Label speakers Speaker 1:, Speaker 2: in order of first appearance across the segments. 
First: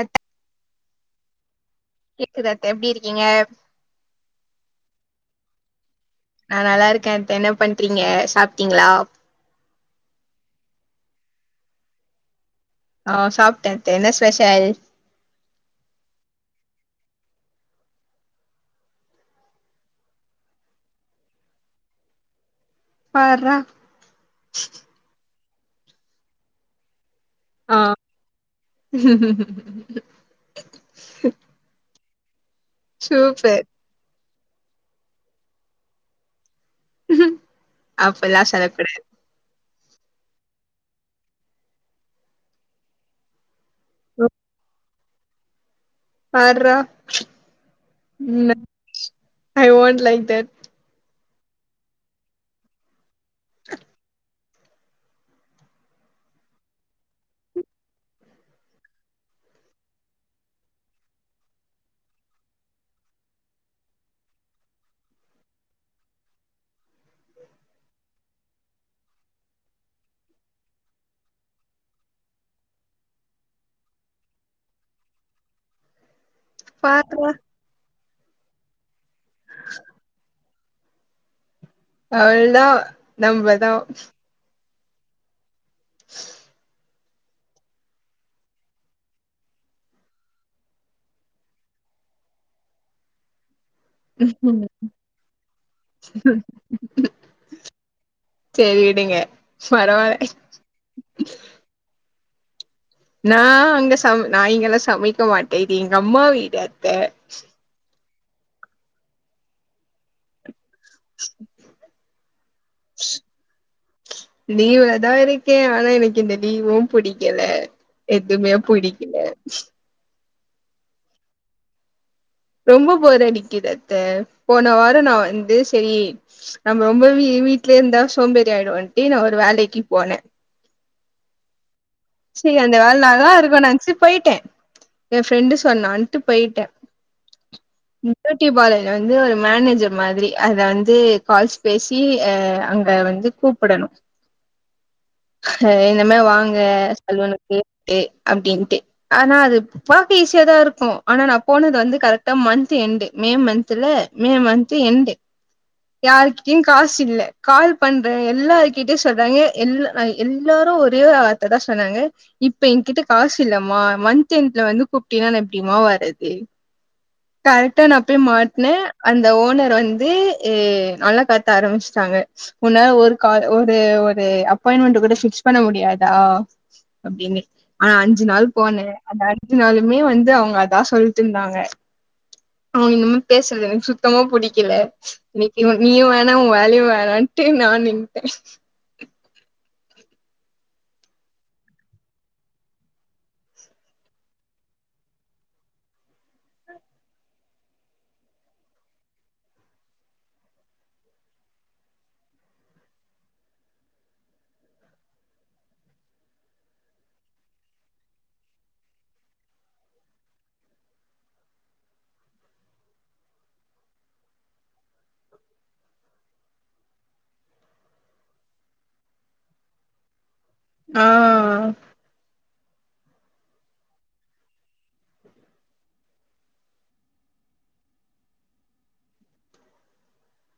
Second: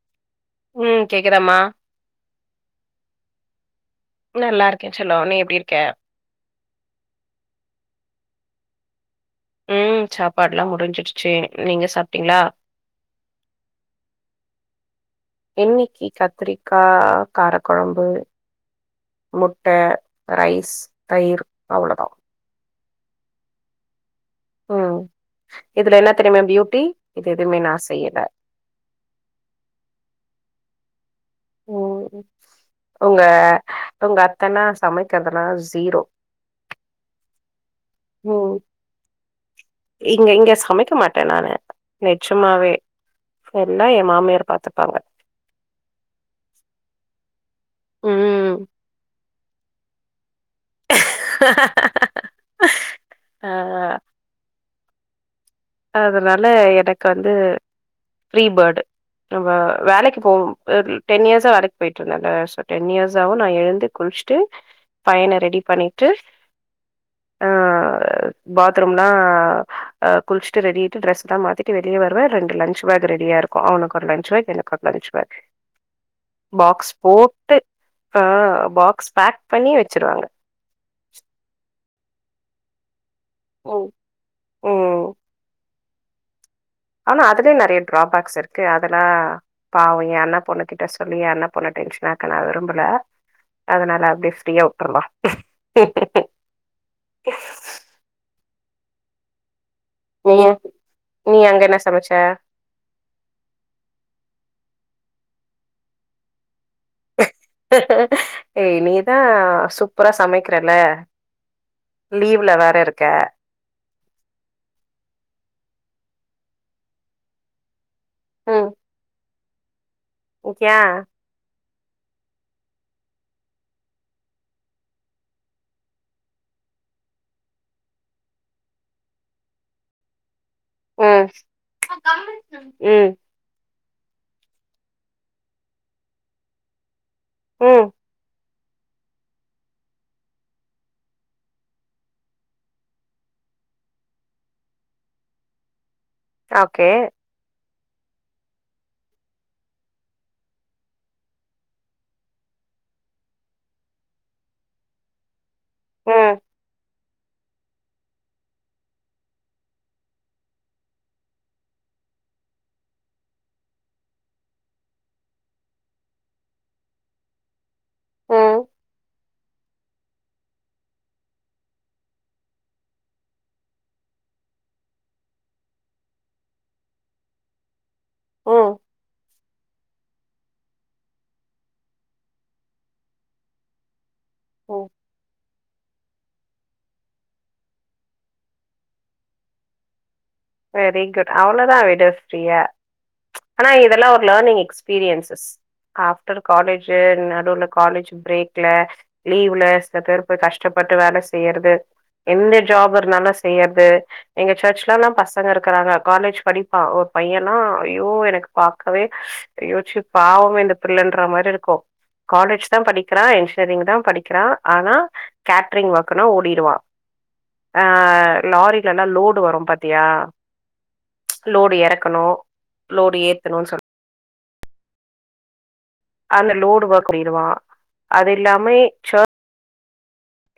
Speaker 1: அத்த
Speaker 2: ம் கேக்குதமா
Speaker 1: கேக்குது அத்த எப்டி இருக்கீங்க
Speaker 2: நல்லா இருக்கே செல்லோ நீ எப் ப்டி இருக்கே
Speaker 1: நா நல்லாருக்கே அத்த என்ன பண்றீங்க சாப்டீங்ளா
Speaker 2: ம் சாப்பாடுலா முடுஞ்சிட்ச்சி நீங்க சாப்டீங்ளா
Speaker 1: ஆ சாப்ட்டே அத்த என்ன ஸ்வெஷல்
Speaker 2: காரகொழம்பு முட்ட ரைஸ் தயிர் அவுளோதா
Speaker 1: பார்றா
Speaker 2: ம் இதுல என்னா தெரியுமே பியூட்டி இது எதுவுமே நா
Speaker 1: ஆ
Speaker 2: செய்யல ஓ ஹோ உங்க
Speaker 1: சூப்பர்
Speaker 2: உங்கத் தன்னா சமைக்கற்தனா சீரோ
Speaker 1: அப்புல்லா சொல கூடா
Speaker 2: இங்க இங்க சமைக்க மாட்ட நானு நெச்சுமாவே எல்லா எ மாமியார் பாத்துப்பாங்க
Speaker 1: பார்ரா ம் ஐ வோண்ட் லைக் தட்
Speaker 2: ஆ அதனால எனக்கு வந்து ஃப்ரீ பர்டு நம்ம வேலைக் போம் அ டென் இயர்ஸா வேலைக்கு போயிட்டு இருந்தேல சொ டென் இயர்ஸ்ஸாவு நா எழுந்து குளிச்சுட்டு பையன ரெடி பண்ணிட்டு ஆ பாத்ரூம்லா அ குள்ச்சுட்டு ரெடி ஆய்ட்டு டிரெஸ்லா மாத்திட்டு வெளிய வரவே ரெண்டு லன்ச் பேக் ரெடியா இருக்கோ அவனுக்கொரு லஞ்ச் பேக் எனக்கொரு லஞ்ச் பேக் பாக்ஸ்
Speaker 1: பார்றா
Speaker 2: போட்டு ஆ பாக்ஸ் பேக் பண்ணி வெச்சிருவாங்க
Speaker 1: அவுள்தா நம்பதா
Speaker 2: ஓ ஆனா அதுலயே நெறைய டிராபேக்ஸ் இருக்கு அதெல்லா பாவ ஏ அண்ணா பொண்ணு கிட்ட சொல்லி அண்ணா பொண்ண டென்ஷனாக்க நா விரும்பல அதனால அப்டியே ஃப்ரீயா வுட்டுர்லா
Speaker 1: சேரி விடுங்க பரவால்ல
Speaker 2: நீங்க நீ அங்க என்ன சமச்ச
Speaker 1: நா இங்க சம் நா இங்கெல்லா சமைக்க மாட்டே இது எங்க அம்மா வீடு அத்த
Speaker 2: ஏய் நீதா சூப்பரா சமைக் குறேல வெளிய
Speaker 1: லீவுல தா இருக்கே ஆனா எனக் கு இந்த லீவு புடிக்கல எதுமே புடிக்கல
Speaker 2: ஓகேயா
Speaker 1: ரொம்பொ போர் அடிக்குது அத்த போன வாரோ நா வந்து செரி நம்ம ரொம்ப வீ வீட்லயே இருந்தா சோம்பேறி ஆயிடுவோன்ட்டு நா ஒரு வேலைக்கு போனே
Speaker 2: ம்
Speaker 1: செரி அந்த வேல
Speaker 2: ம்
Speaker 1: நல்லா இருக்கு நெனச்சு போயிட்டே எ ஃப்ரெண்டு சொன்னான்டு போயிட்டே ம் போய்ட் டி [unintelligible] வந்து ஒரு மேனேஜர் மாதிரி அத வந்து கால்ஸ் பேசி ஆ அங்க வந்து கூப்புடணு ஹ என் இன்னிமே வாங்க
Speaker 2: ஓகே
Speaker 1: சலூனுக்கு கு அப்டின்ட்டு ஆனா அது பாக்க ஈஸியா தா இருக்கு ஆனா நா போனது வந்து கரெக்டா மந்த்து எண்டு மே மந்துல மே மந்த்து எண்டு
Speaker 2: ம்
Speaker 1: யாருக்கிட்டயு காஸ் சு இல்ல கால் பண்ற எல்லார்க்கிட்டயு சொல்றாங்க எல்ல அ எல்லாரு ஒரே வார்த்ததா சொன்னாங்க இப்ப எகிட்ட காசு இல்லமா மந்த் எண்டுல வந்து கூப்ட்டினா நா எப்டிமா வரது க ரக்ட்டா நா போய்
Speaker 2: ம்
Speaker 1: மாட்னே அந்த ஓனர் வந்து ஏ நல்லா கத்த ஆரம்பிச்சிட்டாங்க முன்ன ஒரு கால் ஒரு ஒரு அப் அப்பாயின்மெண்ட் கூட பிக்ஸ் பண்ண முடியாதா அப்படீன்னு ஆனா அஞ்சு நாள்
Speaker 2: ம்
Speaker 1: போனேன் அந்த அஞ்சு நாளுமே வந்து அவங்க அதா சொல்லிட்டு இருந்தாங்க அவங்க இன்னும பேசுறது எனக்கு சுத் சுத்தம புடிக்கல
Speaker 2: ம்
Speaker 1: இன்னிக்கி நீயும் வேணா உண் வேலையும் வேணாட்டு நான் நின்டன்
Speaker 2: வெரி குட் அவ்ளோதான் விடு ஃபிரீயா ஆனா இதெல்லாம் ஒரு லேர்னிங் எக்ஸ்பீரியன்ஸஸ் ஆஃப்டர் காலேஜ் நடுவுல காலேஜ் பிரேக்ல லீ்வுல சில பேர் கஷ்டப்பட்டு வேலை செய்யிறது எந்த ஜாப் இருந்தாலும் செய்யிறது எங்க ஃபிரண்ட்ஸ் ல ப பசங்க இருக்கிறாங்க காலேஜ் படிப்பான் ஒரு பையன்லாம் ஐயோ எனக்கு பார்க்கவே ஐயோ ச்சு பாவம் இந்த பிள்ளைன்ற மாதிரி இருக்கும் காலேஜ் தான் படிக்கிறான் என்ஜினீயரிங் தான் படிக்கிறான் ஆனா கேட்டரிங் ஒர்க்னா ஓடிடுவான் ஆஹ் லாரில எல்லாம் லோடு வரும் பாத்தியா
Speaker 1: ஆ
Speaker 2: லோடு இறக்கணும் லோரி ஏத்தணும்ன்னனு சொல்லன் அந்த லோடு ஒர்க் பண்ணடுவான் அது எல்லாமே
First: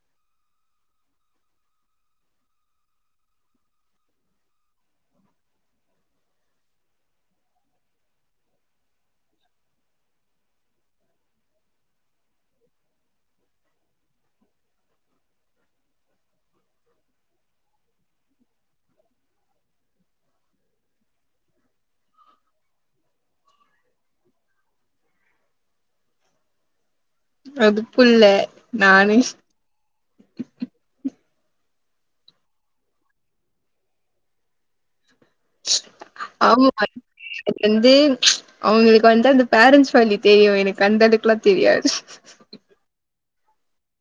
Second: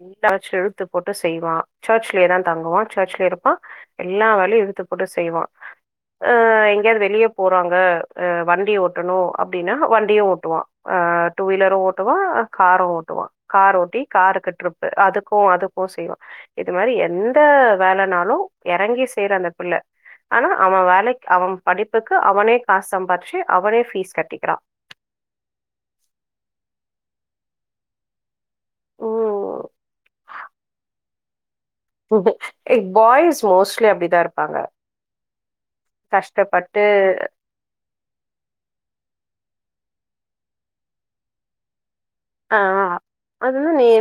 Speaker 2: எல்லச்சும் இழுத்து போட்டு செய்வான் சர்ச்லயேதான் தங்குவான் சர்ச்லயே இருப்பான் எல்லா வேலையும் இழுத்து போட்டு செய்வான் அஹ் எங்கேயாவது வெளியே போறாங்க அஹ் வண்டி ஓட்டணும் அப்படின்னா வண்டியும் ஓட்டுவான் ஆஹ் டூ வீலரும் ஓட்டுவான் காரும் ஓட்டுவான் கார் ஓட்டி காரு க இரு அதுக்கும் அதுக்கும் செய்யான் இது மாதிரி எந்த வேலைனாலும் இறங்கி செய்ற அந்த பிள்ளை ஆனா அவன் வேலை அவன் படிப்புக்கு அவனே காச சம்பாச்சி அவனே பபீஸ் கட்டிக்கிறான்
Speaker 1: அது புள்ள நானே
Speaker 2: உம் க் பாய்ஸ் மோஸ்ட்லி அப்படிதான் இருப்பாங்க
Speaker 1: ஆமா
Speaker 2: கஷ்டப்பட்டு
Speaker 1: அது வந்து அவங்களுக்கு வந்து அந்த பேரண்ட்ஸ் வலி தெரியும் என கண்டெடுக்கலாம் தெரியாது
Speaker 2: ஆஹ் அதுான் நீ இ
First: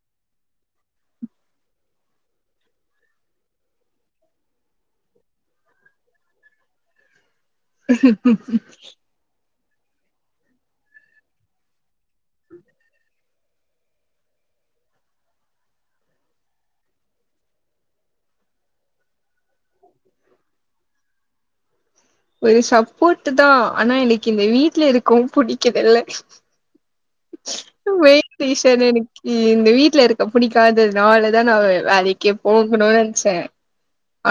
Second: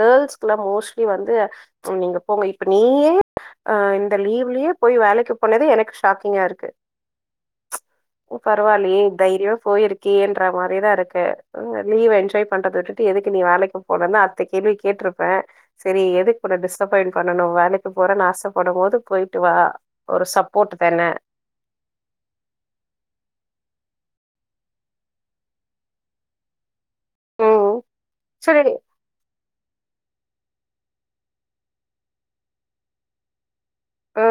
Speaker 2: கேர்ள்ஸ்க்க எல்லாம் மோஸ்ட்லி வந்து நீங்க போங்க இப்ப நீயே அஹ் இந்த லீவ்லயே போய் வேலைக்கு போனதே எனக்கு ஷாக்கிங்கா இருக்கு பரவாலி தைரியம் போயிருக்கேன்ற மாதிரிதான் இருக்கு லீவ் என்ஜாய் பண்றத விட்டுட்டு எதுக்கு நீ வேலைக்கு போனும் தான் அத்தை கேள்வி கேட்டிருப்பேன் சரி எதுக்கு உ டிசப்பாயிண்ட் பண்ணணும் வேலைக்கு போறேன்னு ஆசைப்படும் போோது போயிட்டு வா ஒரு சப்போர்ட்ட் தானே
Speaker 1: ஒரு சப்போர்ட்ட் தான் ஆனா எனக்கு இந்த வீட்டுல இருக்கும்வும் பிடிக்கதல
Speaker 2: ம் சரி
Speaker 1: யஷன் எனக்கு இந்த வீட்டுல இருக்க பிடிக்காததுனாலதான் நான் வேலைக்கே போகணும்னு நினைச்சேன்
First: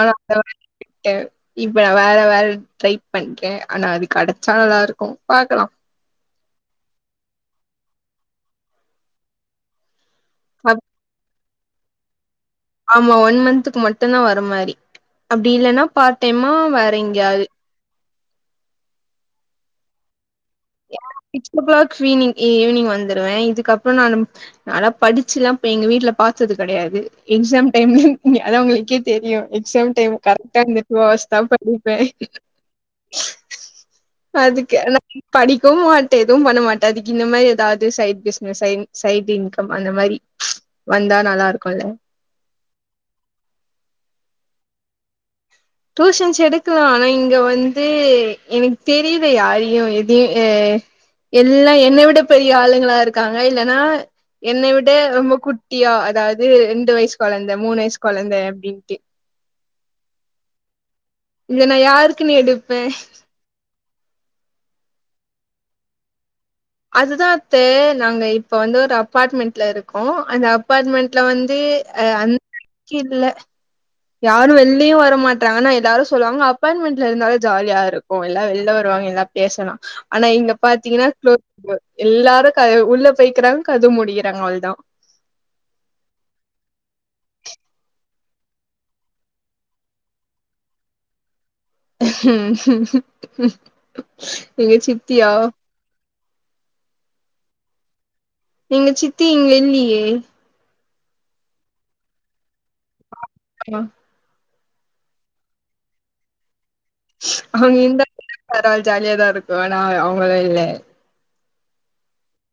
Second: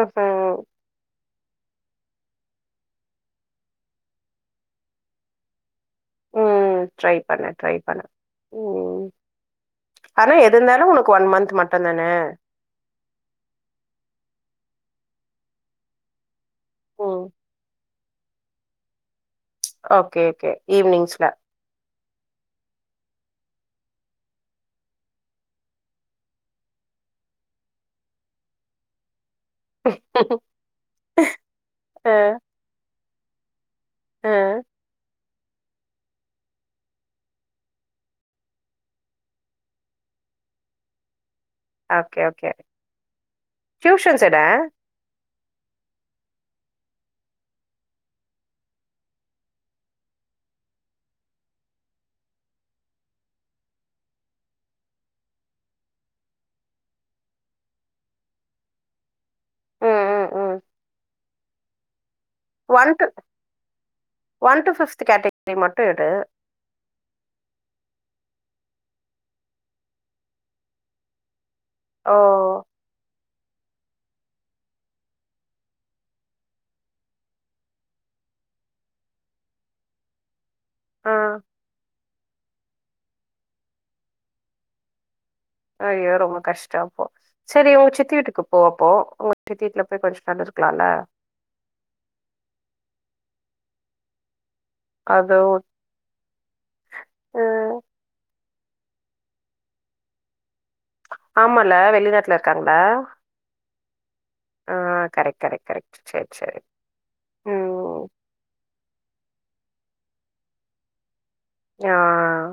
Speaker 1: ஆன ப வறுவறு ட்ரை பண்றேன் ஆனா அது கிடைச்சா நல்லா இருக்கும் பாக்கலாம்
Speaker 2: உம் டரை பண்ணன் ட்ரை பண்ண உம் ஆனா எது
Speaker 1: அப்
Speaker 2: இருந்தாலும் உனக்கு ஒன் மந்த் மட்டும் பத்த தானே
Speaker 1: ஆமா ஒன் மந்த்துக்கு மட்டுும்்தான் வர மாதிரி அப்படி இல்லைன்னா பார் டைமா
Speaker 2: ம்
Speaker 1: வரைங்காது
Speaker 2: ஓகே ஓகே ஈவினிங்ஸ்ல
Speaker 1: சிக்ஸ் ஓ கிளாக் ஸ்வீனி் ஈவினிங் வந்துடுவேன் இதுக்கப்புறம் நான் நல்லா படிச்சல்லாம்் எங்க வீட்டல பார்த்தது கிடையாது எக்ஸாம் டைம்லங்க அதது உங்களுக்கே தெரியும் எக்ஸாம் டைம் கரெக்டா இருந்தட்டு வஸ்தா படிப்பேன்
Speaker 2: அ அ
Speaker 1: அதுக்க படிக்கவும் மாட்டேன் எதுவும் பண்ண மாட்டேன் அதுக்கு இந்த மாதிரி ஏதாவது சைட் பிஸ்னஸ் சை சைட் இன்கம் அந்த மாதிரி வந்தா நல்லா இருக்கும்
Speaker 2: ஓகே ஓகே டியூஷன்ஸ் இட
Speaker 1: டியூசன்ஸ் எடுக்கலாம் ஆனா இங்க வந்து எனக்கு தெரியுல யாரையும் எதையும் அஹ் எல்லாம் என்னை விட பெரிய ஆளுங்களா இருக்காங்க இல்லைன்னா என்னை விட ரொம்ப குட்டியா அதாவது ரெண்டு வயசு குழந்தை மூணு வயசு குழந்தை அப்படின்ட்டு
Speaker 2: ஆஹ் ஆஹ்
Speaker 1: இ நான் யாருக்கு நீ எடுப்பேன்
Speaker 2: ஒன் டு பிப்த் கேட்டகரி மட்டும் இடு
Speaker 1: அதுதான் நாங்க இப்ப வந்து ஒரு அபார்ட்மெண்ட்ல இருக்கோம் அந்த அப்பார்ட்மெண்ட்ல வந்து அது
Speaker 2: ஓ
Speaker 1: அந்த [unintelligible] க்கில்ல யாரும் வெள்லியு வர மாட்டாங்கன்னா எல்லாரும் சொல்லுவாங்க அப்பார்ட்மெண்ட்ல இருந்தாலு ஜாலியா இருக்கு எல்லா வெளில வருவாங்க எல்லா பேசலா ஆனா இங்க பாத்தீங்கன்னா
Speaker 2: ஆ
Speaker 1: [unintelligible] எல்லாரு க உள்ள போய்க்கிறாங்க கதவ மூடிகிறாங்க அவ்ளதா
Speaker 2: ஐயோ ரொம்ப கஷ்டோ அப்போ சரி உங்க சித்தி வீட்டுக்கு போ அப்போ உங்க சித்தி வீட்டுல போய் கொஞ்சொ நேரொ இருக்கலாம்ல
Speaker 1: எங்க சித்தியா
Speaker 2: உம்
Speaker 1: எங்க சித்தி இங்க இல்லியே
Speaker 2: ஆமால வெளிநாட்டுல இருக் காங்கங்ளா
Speaker 1: ஆமா
Speaker 2: ஆஹ் கரெக்ட் கரெக்ட் கரெக்ட் சரி சரி
Speaker 1: அவங்க
Speaker 2: ம்
Speaker 1: [unintelligible] ஜாலியா தா இருக்கு நா அவங்களதா இல்ல
Speaker 2: ஆஹ்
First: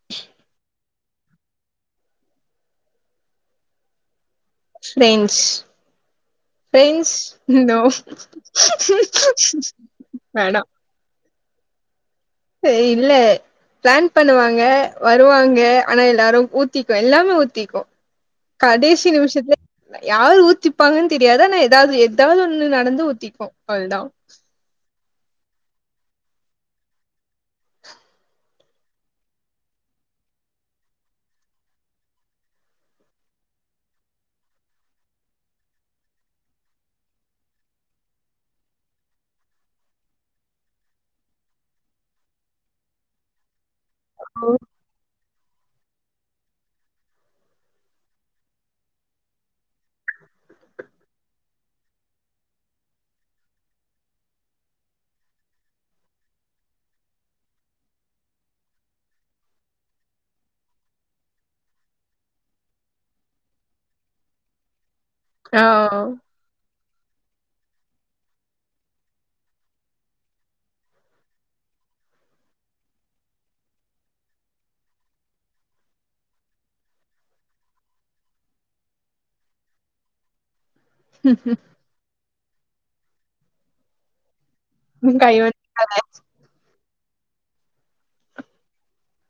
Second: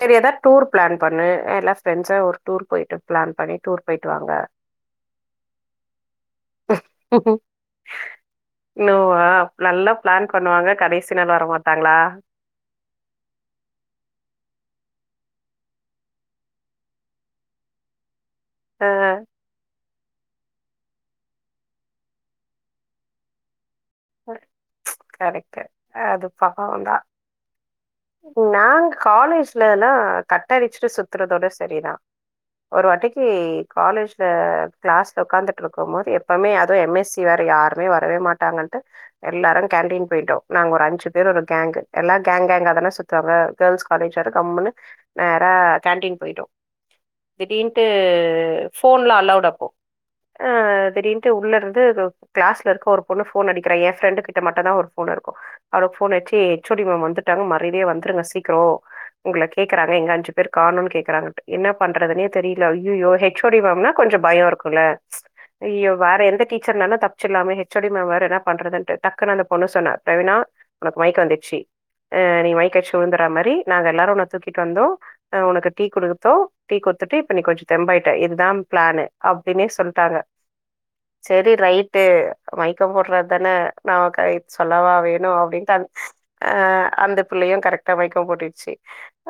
Speaker 2: செரி ஏதா டூர் பிளான் பண்ணு எல்லா ஃப்ரெண்ட்ஸு ஒரு டூர் போயிட்டு பிளான் பண்ணி டூர் போயிட்டு வாங்க
Speaker 1: ஃபிரென்ட்ஸ் ஃபிரென்ட்ஸ் நோ
Speaker 2: நோவா நல்லா பிளான்
Speaker 1: மேடம்
Speaker 2: பண்ணுவாங்க [unintelligible] வர மாட்டாங்களா
Speaker 1: சே இல்ல பிளான் பண்ணுவாங்க வருவாங்க ஆனா எல்லாரு ஊத்திக்கு எல்லாமே ஊத்திக்கு
Speaker 2: ஆ
Speaker 1: கடேசி நிமிஷத்துல யாரு ஊத்திப்பாங்கன்னு தெரியாது ஆனா ஏதாவது எதாவது ஒன்னு நடந்து ஊத்திக்கு அவல்தா
Speaker 2: கரெக்ட் அது பாவந்தா நாங்க காலேஜ்லலா கட்டடிச்சுட்டு சுத்துறதோட செரிதா ஒரு வாட்டிக்கு காலேஜ்ல கிளாஸ்ல உட்காந்துட்ருக்கு போது எப்பமே அதுவு எம் எஸ் சி வேற யாருமே வரவே மாட்டாங்கன்ட்டு எல்லாரு கேன்டீன் போயிட்டோ நாங்க ஒரு அஞ்சு பேர் ஒரு கேங்கு எல்லா கேங் கேங்காதான சுத்துவாங்க கேர்ள்ஸ் காலேஜ் வேர கம்முன்னு நேரா கேண்டீன் போய்ட்டோ திடீர்ன்ட்டு போன்லா அலௌட் அப்போ ஆ திடீர்ன்ட்டு உள்ள இருந்து ஏதோ கிளாஸ்ல இருக்க ஒரு பொண்ணு போன் அடிக்கிறா என் ஃப்ரெண்டு கிட்ட மட்டுதா ஒரு ஃபோன் இருக்கு அவளுக்கு போன் அடிச்சு ஹெச்சோடி மேம் வந்துட்டாங்க மத் [unintelligible] வந்துருங்க சீக்கரொ உங்கள கேறாங்க எங்க அஞ்சு பேர் காணோன்னு கேக்கறாங்க என்ன பண்றதுனே தெரில ஹெச் ஓ டி மேம்னா கொஞ்சொ பயொ இருக்குல்ல
Speaker 1: ஆ
Speaker 2: ஐயோ வேற எந்த டீச்சர்னாலு தப்சர்லாமே ஹெச் ஓ டி மேம் வேற என்ன பண்றதுன்டு டக்குன்னு அந்தப் பொண்ணு சொன்னா பிரவீனா உனக்கு மயக்க வந்துச்சி நீ மயக்க அச்சி விழுந்துறா மாரி நாங்க எல்லாரு உன்ன தூக்கிட்டு வந்தோ உனக்கு டீ குடுத்தோ டீ குத்துட்டு இப்ப நீ கொஞ்சொ தெம்பாயிட்ட இதுதா பிளானு அப்டீனே சொல்ட்டாங்க செரி ரைட்டு மயக்க போட்றதான நமக்கு சொல்லவா வேணு
Speaker 1: கை வந்
Speaker 2: அப்டின்ட்டு அ அஹ் அந்த பிள்ளையு கரெக்டா மயக்கொ போட்டுருச்சு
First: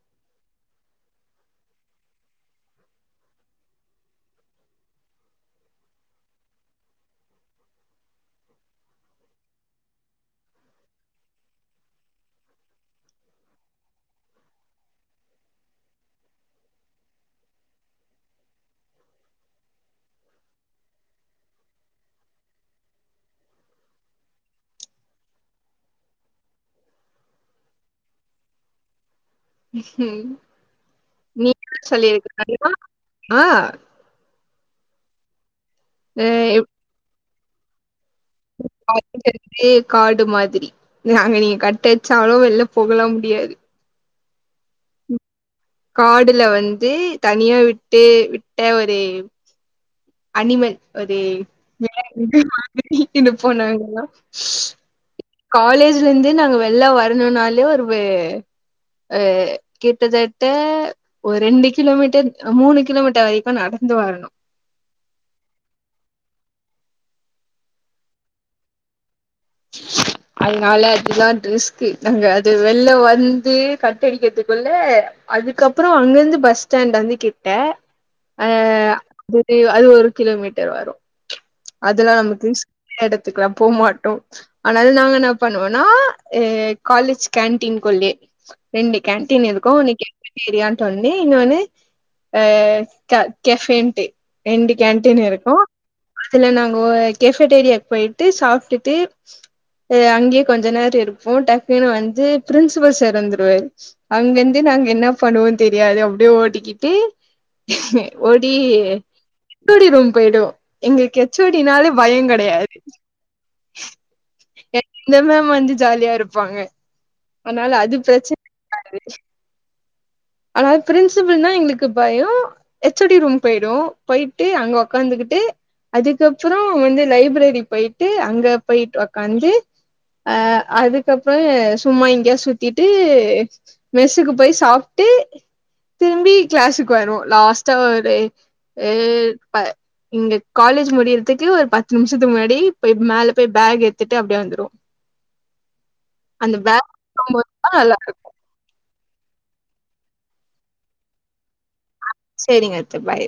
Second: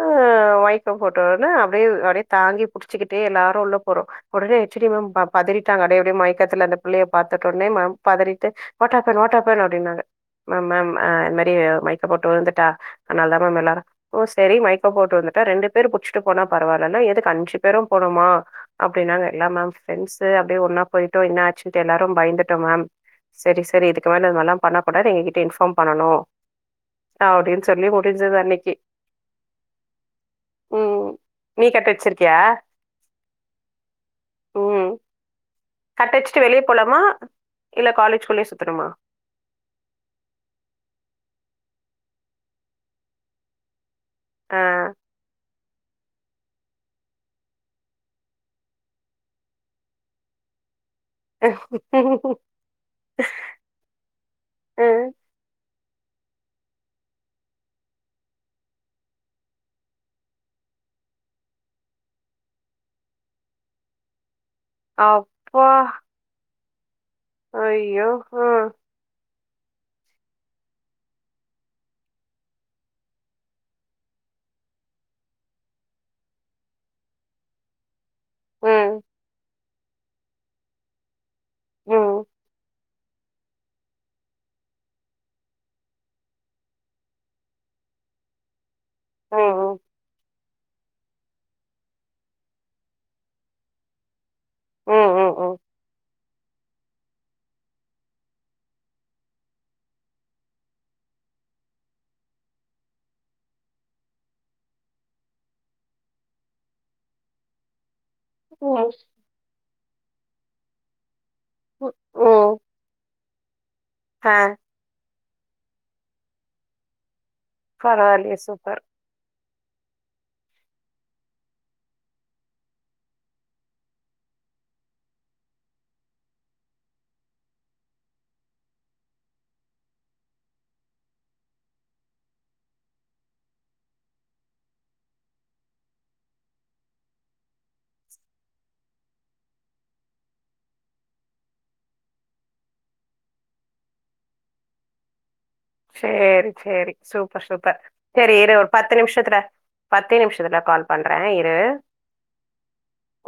Speaker 2: ஆஹ மயக்கொ போட்டோன அப்படியே அப்படியே தாங்கிப் புடிச்சுக்கிட்டே எல்லாரு உள்ள போறோ உடனே ஹெச் ஓ டி மேம் பதறிட்டாங்க அப்டி அப்டியேஸ மயக்கத்துல அந்த பிள்ளைய பாத்தட்ட ஒடனே பதறிட்டு வாட்டேப்பன் வாட்டேப்பன் அப்டின்னாங்க மேம் இந்த மாரி மயக்கம் போட்டு உளுந்துட்டா அதனாலதா மேம் எல்லாரு ஓ செரி மயக்கோ போட்டு உளுந்துட்டா ரெண்டு பேரு புடிச்சுட்டு போனா பரவால்லன்ன எதுக்கு அஞ்சு பேரு போனுமா அப்டின்னாங்க இல்ல மேம் ஃபிரென்ட்சு அப்படியே ஒன்னா போய்டோ என்ன ஆச்சுன்னு தெரில எல்லாரு பயந்துட்டோ மேம் செரி செரி இதுக்கு மேல இந்த மாரில்லா பண்ண கூடாது எங்க கிட்ட இன்பார்ம் பண்ணனு அப்டின்னு சொல்லி முடிஞ்சுது அன்னைக்கு ம் நீ கட் அடிச்சிருக்கியா
Speaker 1: [unintelligible]
Speaker 2: கட்டச்சிட்டு வெளியே போலாமா இல்ல காலேஜ்
Speaker 1: ந்து காடு மாதிரி நாங்க நீங்க கட் ட்டயச்சாலும் வெளில போகலாம் முடியாது
Speaker 2: ஆஹ்
Speaker 1: காடுல வந்து தனியா விட்டு விட்ட ஒரு அனிமல் [inaudible]
Speaker 2: ஆ
Speaker 1: காலேஜ்லருந்து நாங்க வெள்ள வரணும்னாலே ஒரு அஹ கிட்டத்தட்ட ஒரு ரெண்டு கிலோமீட்டர் மூணு கிலோமீட்டர் வர நடந்து வரணும்
Speaker 2: அப்பா ஐயோ ஹம்
Speaker 1: அதனால அதுலா ரிஸ்க் நாங்க அது வெள்ல வந்து கட்டடிக்கிறதுக்குள்ள அதுக்கப்புறம் அங்கிருந்து பஸ் ஸ்டாண்ட் வந்து கிட்ட அஹ்
Speaker 2: ம்
Speaker 1: அ அது ஒரு கிலோமீட்டர் வரும் அதெல்லாம்
Speaker 2: ம்
Speaker 1: நமக்கு எடத்துக்கலாம் போகமாட்டோம் ஆனால நாங்க என்ன பண்ணுவோம்னா காலேஜ் கேன்டீன்குள்ளயே ரெண்டு
Speaker 2: ம்
Speaker 1: கேண்டீன்
Speaker 2: ம்
Speaker 1: இருக்கும் பெரியாண்டோல்னி இங்கவந்து அ க கஃபேனுட்டு ரெண்டு
Speaker 2: ம்
Speaker 1: கேன்டீன்
Speaker 2: ம்
Speaker 1: இருக்கும் அதுல நாங்க கெஃபட்டேரியா போயிட்டு சாப்பிட்டுட்டு அங்கேயே கொஞ்ச நேரம் இருப்போம் டக்குனு வந்து பிரின்சிபல் சார் இருந்துருவாரு அங்கிருந்து நாங்க என்ன பண்ணுவோம்ன்னு தெரியாது அப்படியே ஓடிகிட்டு ஓடி
Speaker 2: ம்
Speaker 1: டி ரூம் போயிடும் எங்களுக்கு எச்சோடினாலே
Speaker 2: ம்
Speaker 1: பயம்
Speaker 2: ம்
Speaker 1: கிடையாது
Speaker 2: ஆ
Speaker 1: இந்த மேம் வந்து ஜாலியா இருப்பாங்க அதனால அது
Speaker 2: பரவால்லயே
Speaker 1: பிரச்சனை
Speaker 2: சூப்பர்
Speaker 1: அதாவது பிரின்சிபல்னா எங்களுக்கு பயம் எச்ஓடி ரூம் போய்டுவோம் போயிட்டு அங்க உக்காந்துகிட்டு அதுக்கப்புறம் வந்து லைப்ரரி போயிட்டு அங்க போயி உக்காந்து அஹ் அதுக்கப்புறம் சும்மா இங்கேயா சுத்திட்டு மெஸுக்கு போய் சாப்ட் ட்டு திரும்பி கிளாஸுக்கு வரும் லாஸ்டா ஒரு இங்க காலேஜ் முடியறதுக்கு ஒரு பத்து நிமிஷத்துக்கு முன்னாடி போய் மேல போய் பேக் எடுத்துட்டு அப்படியே வந்துருவோம்
Speaker 2: சரி
Speaker 1: அந்த
Speaker 2: சரி
Speaker 1: பேக்
Speaker 2: சூப்பர் சூப்பர்
Speaker 1: நல்லாருக்கும்.
Speaker 2: சரி இரு ஒரு பத்து பத்து நிமிஷத்துல பத்து நிமிஷத்துல கால் பண்றேன் இரு
Speaker 1: சரிங்க பாய்